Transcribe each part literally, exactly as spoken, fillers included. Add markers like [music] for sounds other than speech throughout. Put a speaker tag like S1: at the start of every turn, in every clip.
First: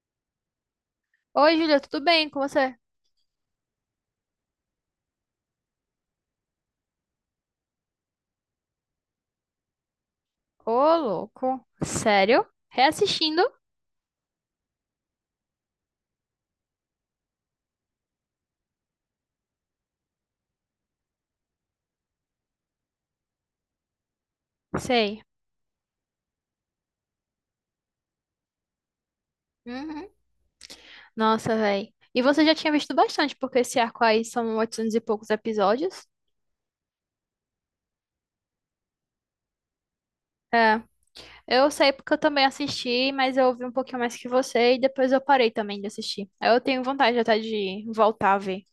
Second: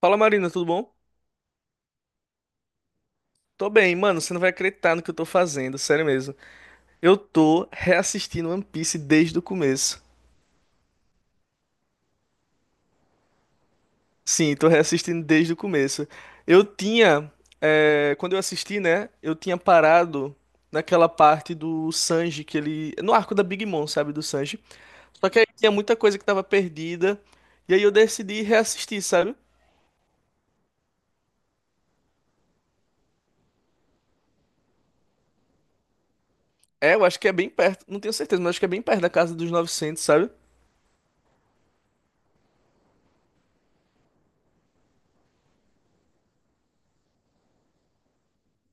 S1: Fala Marina, tudo bom?
S2: Oi, Júlia, tudo bem com você?
S1: Tô bem, mano, você não vai acreditar no que eu tô fazendo, sério mesmo. Eu tô reassistindo One Piece desde o começo.
S2: Ô, louco. Sério? Reassistindo?
S1: Sim, tô reassistindo desde o começo. Eu tinha, é, quando eu assisti, né, eu tinha parado naquela parte do Sanji que ele, no arco da Big Mom, sabe, do Sanji.
S2: Sei.
S1: Só que aí tinha muita coisa que tava perdida, e aí eu decidi reassistir, sabe?
S2: Uhum. Nossa, véi. E você já tinha visto bastante, porque esse arco aí são oitocentos e poucos episódios.
S1: É, eu acho que é bem perto, não tenho certeza, mas acho que é bem perto da casa dos novecentos, sabe?
S2: É, eu sei porque eu também assisti, mas eu ouvi um pouquinho mais que você e depois eu parei também de assistir. Eu tenho vontade até de voltar a ver.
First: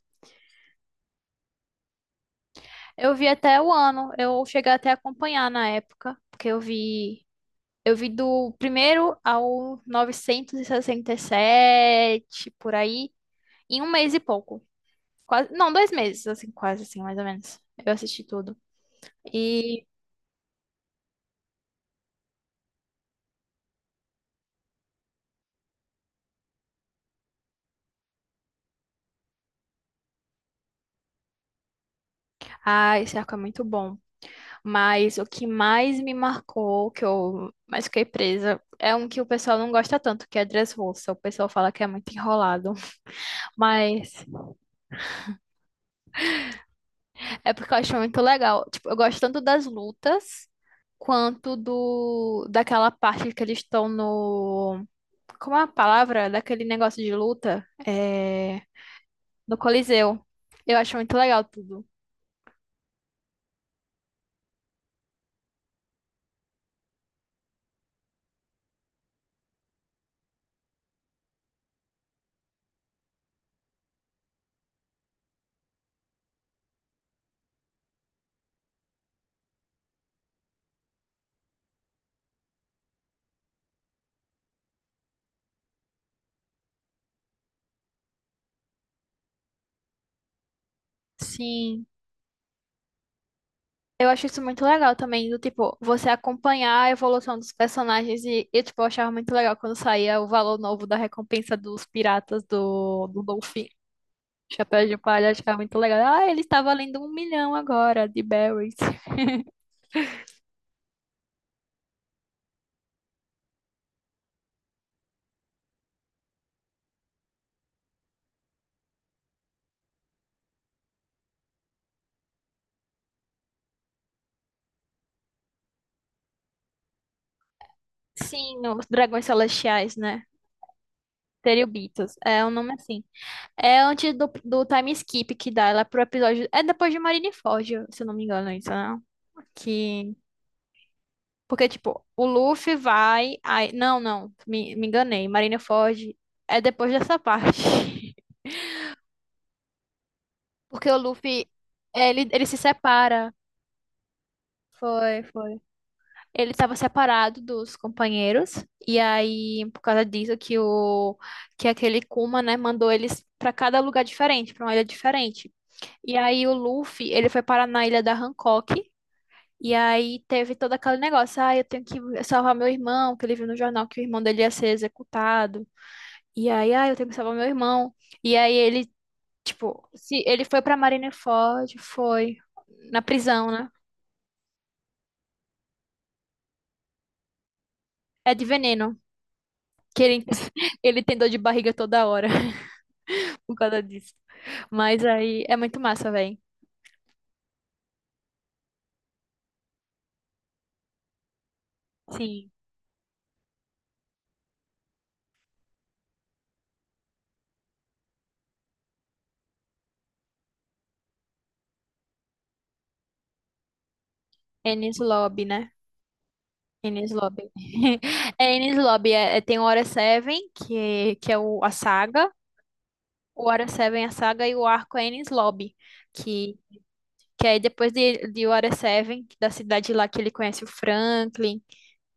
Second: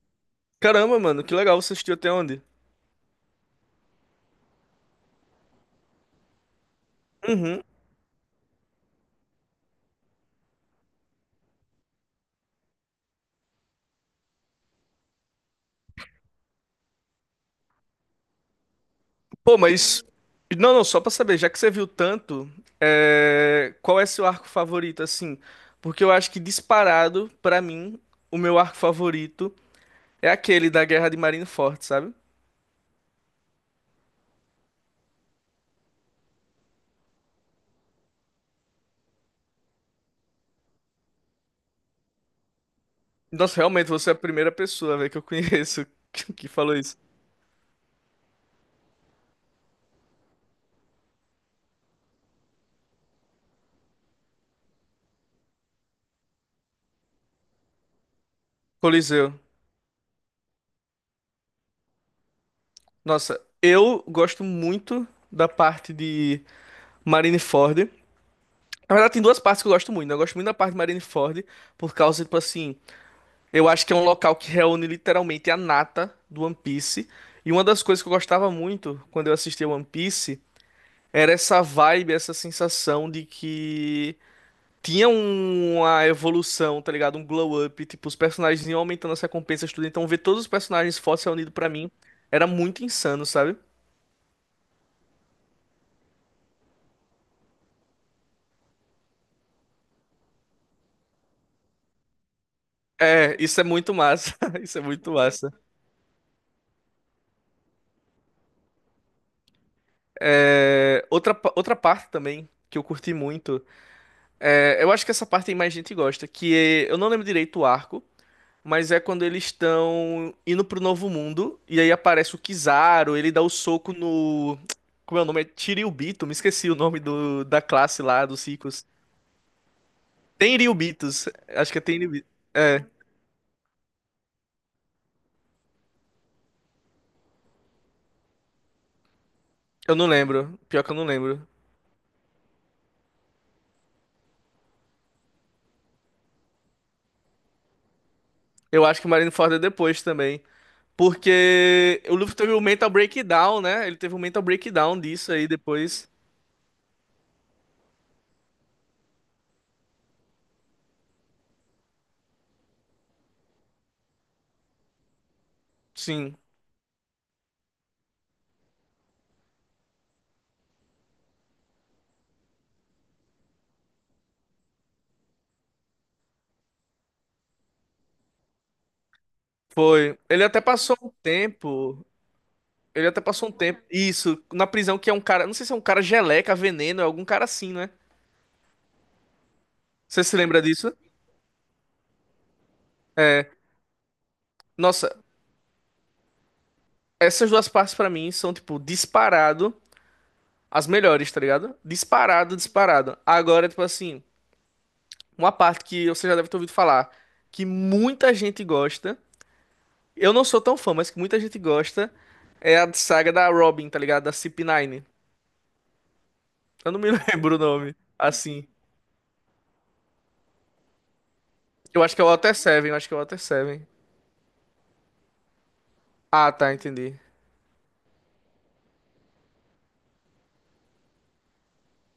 S1: Caramba, mano, que legal, você assistiu até onde?
S2: Eu vi até o ano, eu cheguei até a acompanhar na época, porque eu vi,
S1: Uhum.
S2: eu vi do primeiro ao novecentos e e sessenta e sete, por aí, em um mês e pouco. Quase, não, dois meses, assim, quase assim, mais ou menos. Eu assisti tudo.
S1: Pô,
S2: E,
S1: mas. Não, não, só pra saber, já que você viu tanto, é, qual é seu arco favorito, assim? Porque eu acho que disparado, pra mim, o meu arco favorito é aquele da Guerra de Marineford, sabe?
S2: ah, esse arco é muito bom. Mas o que mais me marcou, que eu mais fiquei presa, é um que o pessoal não gosta tanto, que é Dressrosa. O pessoal fala que é muito enrolado.
S1: Nossa, realmente, você é a
S2: Mas
S1: primeira pessoa, velho, que eu conheço [laughs] que que falou isso.
S2: é porque eu acho muito legal. Tipo, eu gosto tanto das lutas, quanto do, daquela parte que eles estão no... Como é a palavra? Daquele negócio de luta? É...
S1: Coliseu.
S2: no Coliseu. Eu acho muito legal tudo.
S1: Nossa, eu gosto muito da parte de Marineford. Na verdade, tem duas partes que eu gosto muito, né? Eu gosto muito da parte de Marineford, por causa, tipo assim. Eu acho que é um local que reúne literalmente a nata do One Piece. E uma das coisas que eu gostava muito quando eu assistia One Piece era essa vibe, essa sensação de que tinha um- uma evolução, tá ligado? Um glow up, tipo, os personagens iam aumentando as recompensas, tudo. Então ver todos os personagens fortes reunidos pra
S2: Sim.
S1: mim era muito insano, sabe?
S2: Eu acho isso muito legal também, do tipo, você acompanhar a evolução dos personagens e, e, tipo, eu achava muito legal quando saía o valor novo da recompensa dos piratas do, do
S1: É, isso é
S2: Dolphin.
S1: muito massa. [laughs] Isso é
S2: Chapéu de
S1: muito
S2: palha, eu
S1: massa.
S2: achava muito legal. Ah, ele está valendo um milhão agora de berries. [laughs]
S1: É, outra, pa- outra parte também que eu curti muito. É, eu acho que essa parte aí mais gente gosta, que é- eu não lembro direito o arco, mas é quando eles estão indo pro Novo Mundo, e aí aparece o Kizaru, ele dá o soco no. Como é o nome? É Tiriubito, me esqueci o nome do, da classe lá, dos
S2: Sim, os
S1: ricos.
S2: dragões celestiais, né?
S1: Tenryubitos, acho que é
S2: Teribitos.
S1: Tenryubitos.
S2: É um nome
S1: É,
S2: assim. É antes do, do time skip que dá ela pro episódio. É depois de Marineford, se eu não me engano, isso, né?
S1: eu não
S2: Que
S1: lembro. Pior que eu não lembro.
S2: Porque, tipo, o Luffy vai. Aí não, não, me, me enganei. Marineford é depois dessa parte. [laughs]
S1: Eu acho que o Marineford é depois também.
S2: Porque o Luffy,
S1: Porque
S2: é,
S1: o
S2: ele,
S1: Luffy
S2: ele
S1: teve
S2: se
S1: um mental
S2: separa.
S1: breakdown, né? Ele teve um mental breakdown
S2: Foi,
S1: disso aí
S2: foi.
S1: depois.
S2: Ele estava separado dos companheiros. E aí, por causa disso, que o que aquele Kuma, né, mandou eles para cada lugar diferente, para uma ilha diferente. E
S1: Sim,
S2: aí o Luffy, ele foi parar na ilha da Hancock, e aí teve todo aquele negócio: ah, eu tenho que salvar meu irmão, que ele viu no jornal que o irmão dele ia ser executado. E aí, ah, eu tenho que salvar meu irmão. E aí ele, tipo,
S1: foi.
S2: se ele
S1: Ele
S2: foi
S1: até
S2: pra
S1: passou um
S2: Marineford,
S1: tempo.
S2: foi na
S1: Ele até passou
S2: prisão,
S1: um
S2: né?
S1: tempo. Isso, na prisão que é um cara. Não sei se é um cara geleca, veneno, é algum cara assim, né?
S2: É de veneno, que
S1: Você
S2: ele,
S1: se lembra
S2: [laughs]
S1: disso?
S2: ele tem dor de barriga toda hora [laughs] por causa disso. Mas
S1: Nossa,
S2: aí é muito massa, velho.
S1: essas duas partes pra mim são, tipo, disparado. As melhores, tá ligado?
S2: Sim,
S1: Disparado, disparado. Agora, tipo assim, uma parte que você já deve ter ouvido falar, que muita gente gosta. Eu não sou tão fã, mas que muita gente gosta. É a saga da Robin, tá ligado? Da
S2: Enies
S1: C P nove.
S2: Lobby, né?
S1: Eu não me
S2: Enies
S1: [laughs]
S2: Lobby.
S1: lembro o nome.
S2: [laughs] É
S1: Assim.
S2: Enies Lobby, é, é- tem o Water Seven, que, que é o, a
S1: Eu acho que é o
S2: saga.
S1: Water Seven, eu acho que é o Water
S2: O Water
S1: Seven.
S2: Seven, a saga, e o arco é Enies Lobby,
S1: Ah,
S2: que,
S1: tá, entendi.
S2: que aí depois de, de Water Seven, da cidade lá que ele conhece o Franklin,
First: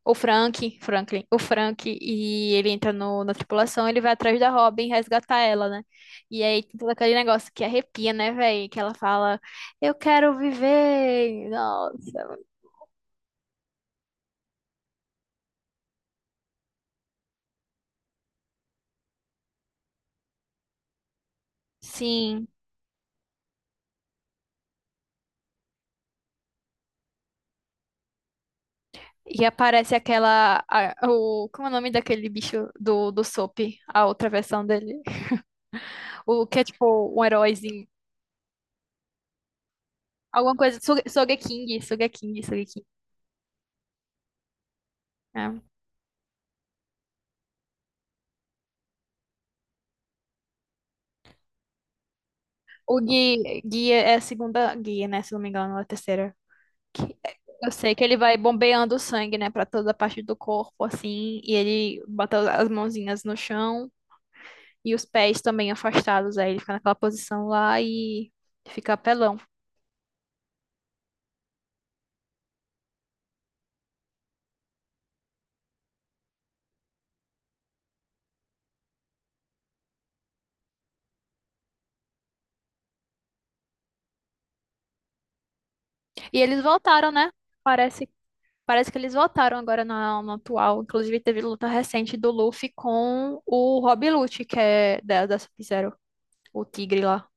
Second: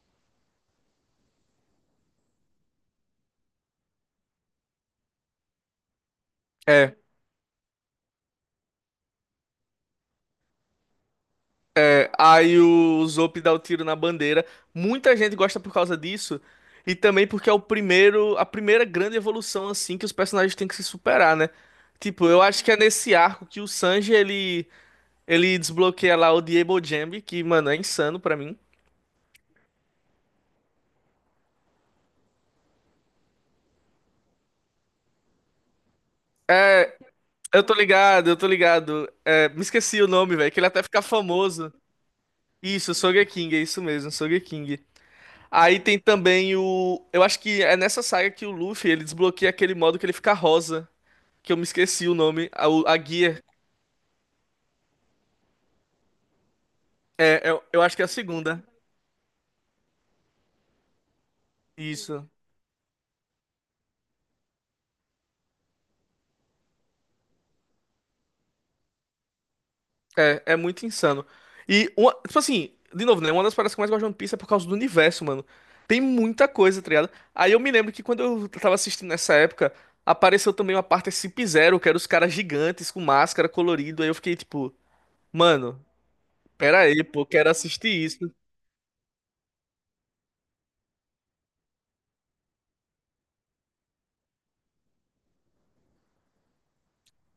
S2: o Frank, Franklin, o Frank, e ele entra no, na tripulação, ele vai atrás da Robin resgatar ela, né? E aí tem todo
S1: é
S2: aquele negócio que arrepia, né, velho? Que ela fala, eu quero viver,
S1: É,
S2: nossa,
S1: aí o Zop dá o tiro na bandeira. Muita gente gosta por causa disso. E também porque é o primeiro, a primeira grande evolução assim que os personagens têm que se superar, né? Tipo, eu
S2: sim.
S1: acho que é nesse arco que o Sanji ele ele desbloqueia lá o Diebo Jambi, que, mano, é insano pra mim.
S2: E aparece aquela, a- o, como é o nome daquele bicho do, do, Soap, a outra versão dele? [laughs] O que é tipo um
S1: Eu tô
S2: heróizinho.
S1: ligado, eu tô ligado. É, me esqueci o nome, velho,
S2: Alguma
S1: que ele
S2: coisa.
S1: até fica
S2: Soge-
S1: famoso.
S2: Sogeking, Sogeking, Sogeking.
S1: Isso, Sogeking, é isso mesmo, Sogeking.
S2: É.
S1: Aí tem também o, eu acho que é nessa saga que o Luffy ele desbloqueia aquele modo que ele fica rosa, que eu me esqueci o nome. A, o- a
S2: O
S1: guia.
S2: Gui, Gui é a segunda guia, né? Se não me engano, ou a terceira. Que-
S1: É, eu,
S2: Eu
S1: eu
S2: sei
S1: acho que
S2: que
S1: é a
S2: ele vai
S1: segunda.
S2: bombeando o sangue, né? Pra toda a parte do corpo, assim. E ele
S1: Isso.
S2: bota as mãozinhas no chão e os pés também afastados. Aí ele fica naquela posição lá e fica apelão.
S1: É, é muito insano. E, uma, tipo assim, de novo, né? Uma das paradas que eu mais gosto de One Piece é por causa do universo, mano. Tem muita coisa, tá ligado? Aí eu me lembro que quando eu tava assistindo nessa época, apareceu também uma parte Sub-Zero, que era os caras gigantes com máscara colorido. Aí eu fiquei tipo, mano,
S2: E eles
S1: pera aí,
S2: voltaram,
S1: pô,
S2: né?
S1: quero assistir
S2: Parece,
S1: isso.
S2: parece que eles voltaram agora na, no atual. Inclusive, teve luta recente do Luffy com o Rob Lute, que é da, da Sub-Zero, o tigre lá.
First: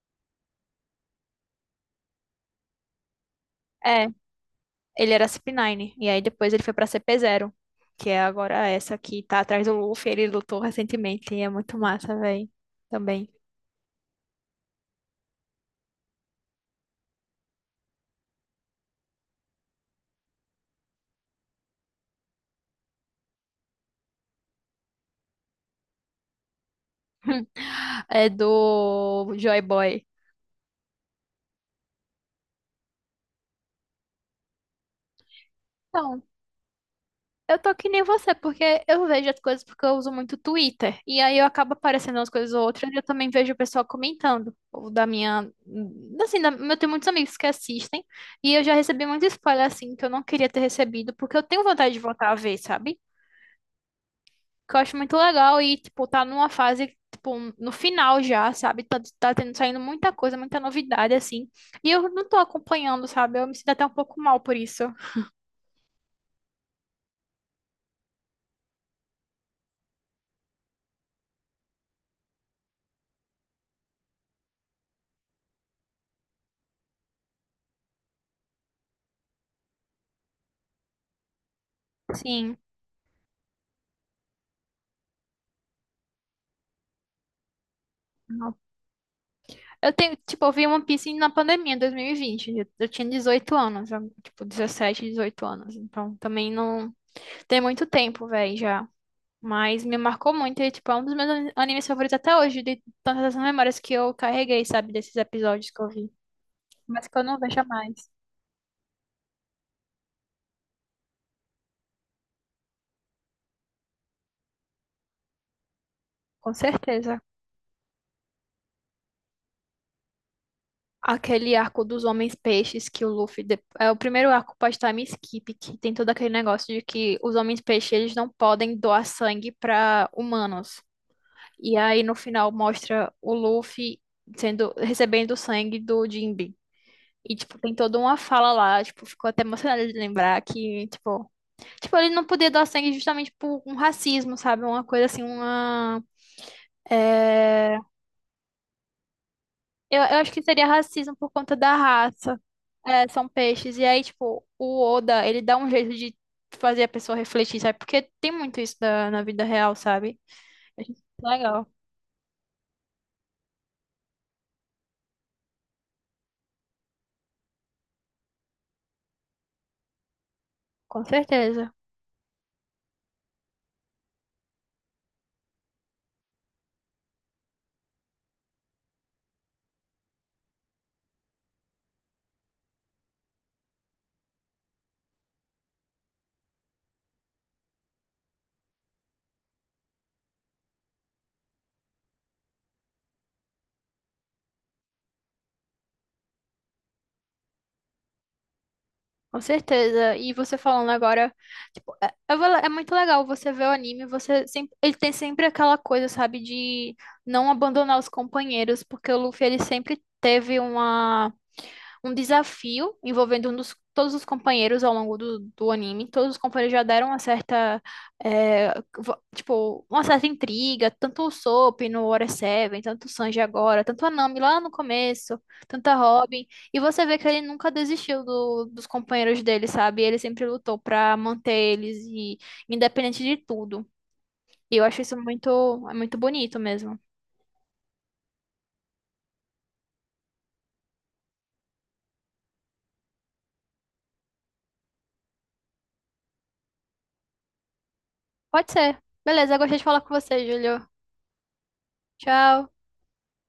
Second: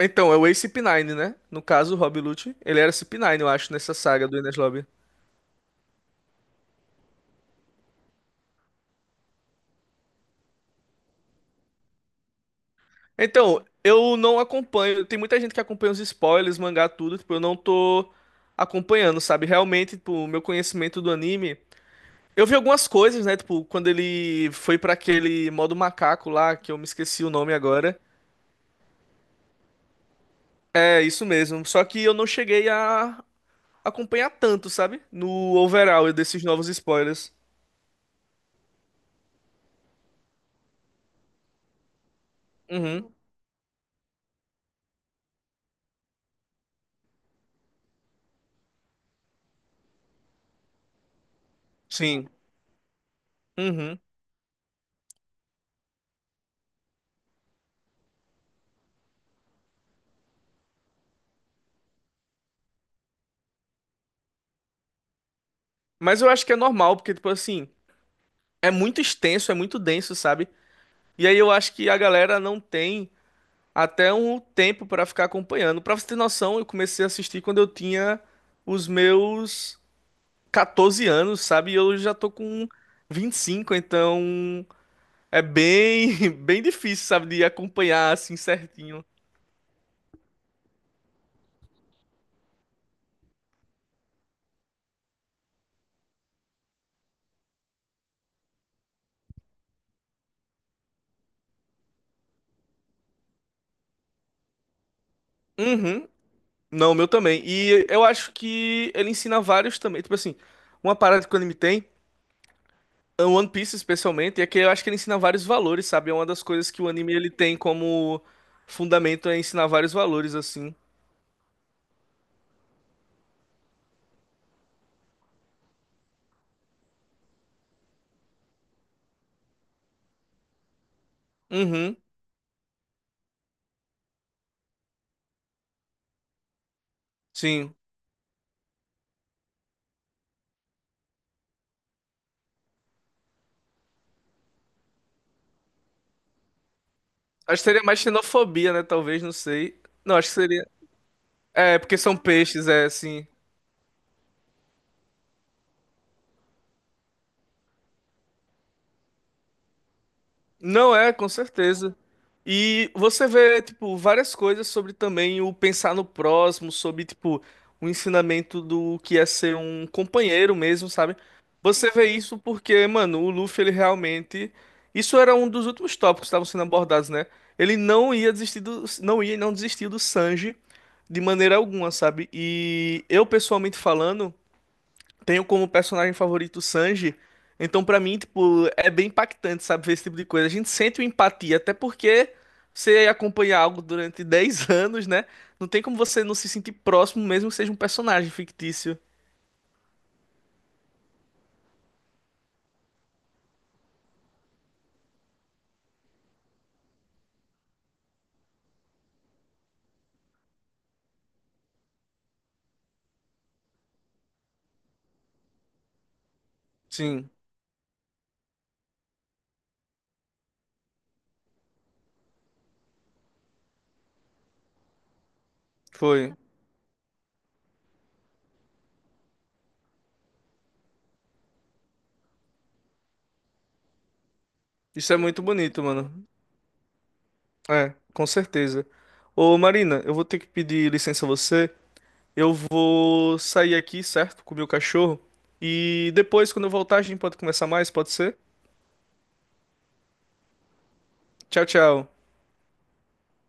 S1: Então, é o Ace nove, né? No caso, o Rob Lucci, ele era cip nove, eu acho, nessa
S2: É,
S1: saga do Enies Lobby.
S2: ele era C P nove, e aí depois ele foi pra C P zero, que é agora essa que tá atrás do Luffy, ele lutou recentemente, e é muito massa, velho, também.
S1: Então, eu não acompanho. Tem muita gente que acompanha os spoilers, mangá, tudo. Tipo, eu não tô acompanhando, sabe? Realmente, tipo, o meu conhecimento do anime. Eu vi algumas coisas, né? Tipo, quando ele foi pra aquele modo macaco lá, que eu me esqueci o nome
S2: [laughs]
S1: agora.
S2: É do Joy Boy.
S1: É, isso mesmo. Só que eu não cheguei a acompanhar tanto, sabe? No overall
S2: Então,
S1: desses novos spoilers.
S2: eu tô que nem você, porque eu vejo as coisas porque eu uso muito Twitter. E aí eu acabo aparecendo umas coisas ou outras e eu
S1: Uhum.
S2: também vejo o pessoal comentando. Ou da minha. Assim, da- eu tenho muitos amigos que assistem. E eu já recebi muito spoiler, assim, que eu não queria ter recebido, porque eu tenho vontade de
S1: Sim.
S2: voltar a ver, sabe?
S1: Uhum.
S2: Que eu acho muito legal e, tipo, tá numa fase, tipo, no final já, sabe? Tá, tá tendo, saindo muita coisa, muita novidade, assim. E eu não tô acompanhando, sabe? Eu me sinto até um pouco mal por isso. [laughs]
S1: Mas eu acho que é normal, porque, tipo assim, é muito extenso, é muito denso, sabe? E aí eu acho que a galera não tem, até um tempo pra ficar acompanhando. Pra você ter noção, eu comecei a assistir quando eu tinha os meus quatorze anos, sabe? E eu já tô
S2: Sim.
S1: com vinte e cinco, então é bem, [laughs] bem difícil, sabe, de acompanhar assim certinho.
S2: Eu tenho, tipo, eu vi One Piece na pandemia, em dois mil e vinte. Eu, eu tinha dezoito anos, eu- tipo, dezessete, dezoito anos. Então, também não tem muito tempo, velho, já. Mas me marcou muito e, tipo, é um dos meus ani- animes favoritos até hoje, de tantas memórias que eu carreguei, sabe, desses episódios que eu
S1: Uhum.
S2: vi.
S1: Não, o
S2: Mas
S1: meu
S2: que eu não
S1: também.
S2: vejo
S1: E
S2: mais,
S1: eu acho que ele ensina vários também. Tipo assim, uma parada que o anime tem, é o One Piece especialmente, é que eu acho que ele ensina vários valores, sabe? É uma das
S2: com
S1: coisas que o anime
S2: certeza.
S1: ele tem como fundamento é ensinar vários valores, assim.
S2: Aquele arco dos homens peixes que o Luffy. de- É o primeiro arco pós-time skip, que tem todo aquele negócio de que os homens peixes eles não podem doar sangue para humanos. E
S1: Uhum.
S2: aí no final mostra o Luffy sendo recebendo o sangue do Jinbe. E, tipo, tem
S1: Sim.
S2: toda uma fala lá, tipo, ficou até emocionada de lembrar que, tipo, tipo, ele não poder doar sangue justamente por um racismo, sabe? Uma coisa assim, uma.
S1: Acho que
S2: É...
S1: seria mais xenofobia, né? Talvez, não sei.
S2: Eu,
S1: Não,
S2: eu
S1: acho
S2: acho
S1: que
S2: que seria
S1: seria.
S2: racismo por conta da
S1: É, porque são
S2: raça.
S1: peixes, é
S2: É,
S1: assim.
S2: são peixes. E aí, tipo, o Oda, ele dá um jeito de fazer a pessoa refletir, sabe? Porque tem muito isso na, na vida real, sabe? Eu acho
S1: Não
S2: isso
S1: é, com
S2: legal.
S1: certeza. E você vê, tipo, várias coisas sobre também o pensar no próximo, sobre, tipo, o ensinamento do que é ser um companheiro mesmo,
S2: Com
S1: sabe?
S2: certeza.
S1: Você vê isso porque, mano, o Luffy, ele realmente. Isso era um dos últimos tópicos que estavam sendo abordados, né? Ele não ia desistir do. Não ia e não desistir do Sanji de maneira alguma, sabe? E eu, pessoalmente falando. Tenho como personagem favorito o Sanji. Então, pra mim, tipo, é bem impactante, sabe, ver esse tipo de coisa. A gente sente uma empatia, até porque você acompanha algo durante dez [laughs] anos, né? Não tem como você não se sentir próximo, mesmo que seja um personagem fictício.
S2: Com certeza. E você falando agora, tipo, é, é vala- é muito legal você ver o anime, você sempre, ele tem sempre aquela coisa, sabe, de não abandonar os companheiros, porque o Luffy ele sempre teve uma um desafio envolvendo um dos- todos os companheiros ao longo do, do, anime. Todos os companheiros já deram uma
S1: Sim,
S2: certa, é, vo- tipo, uma certa intriga, tanto o Soap no Water Seven, tanto o Sanji agora, tanto a Nami lá no começo, tanto a
S1: foi.
S2: Robin. E você vê que ele nunca desistiu do- dos companheiros dele, sabe? Ele sempre lutou pra manter eles e independente de tudo. E eu acho
S1: Isso
S2: isso
S1: é muito
S2: muito,
S1: bonito,
S2: é muito
S1: mano.
S2: bonito mesmo.
S1: É, com certeza. Ô, Marina, eu vou ter que pedir licença a você. Eu vou sair aqui, certo? Com o meu cachorro. E depois, quando eu voltar, a gente pode conversar mais, pode ser?
S2: Pode ser. Beleza, eu gostei de falar com você, Júlio.
S1: Tchau, tchau.
S2: Tchau.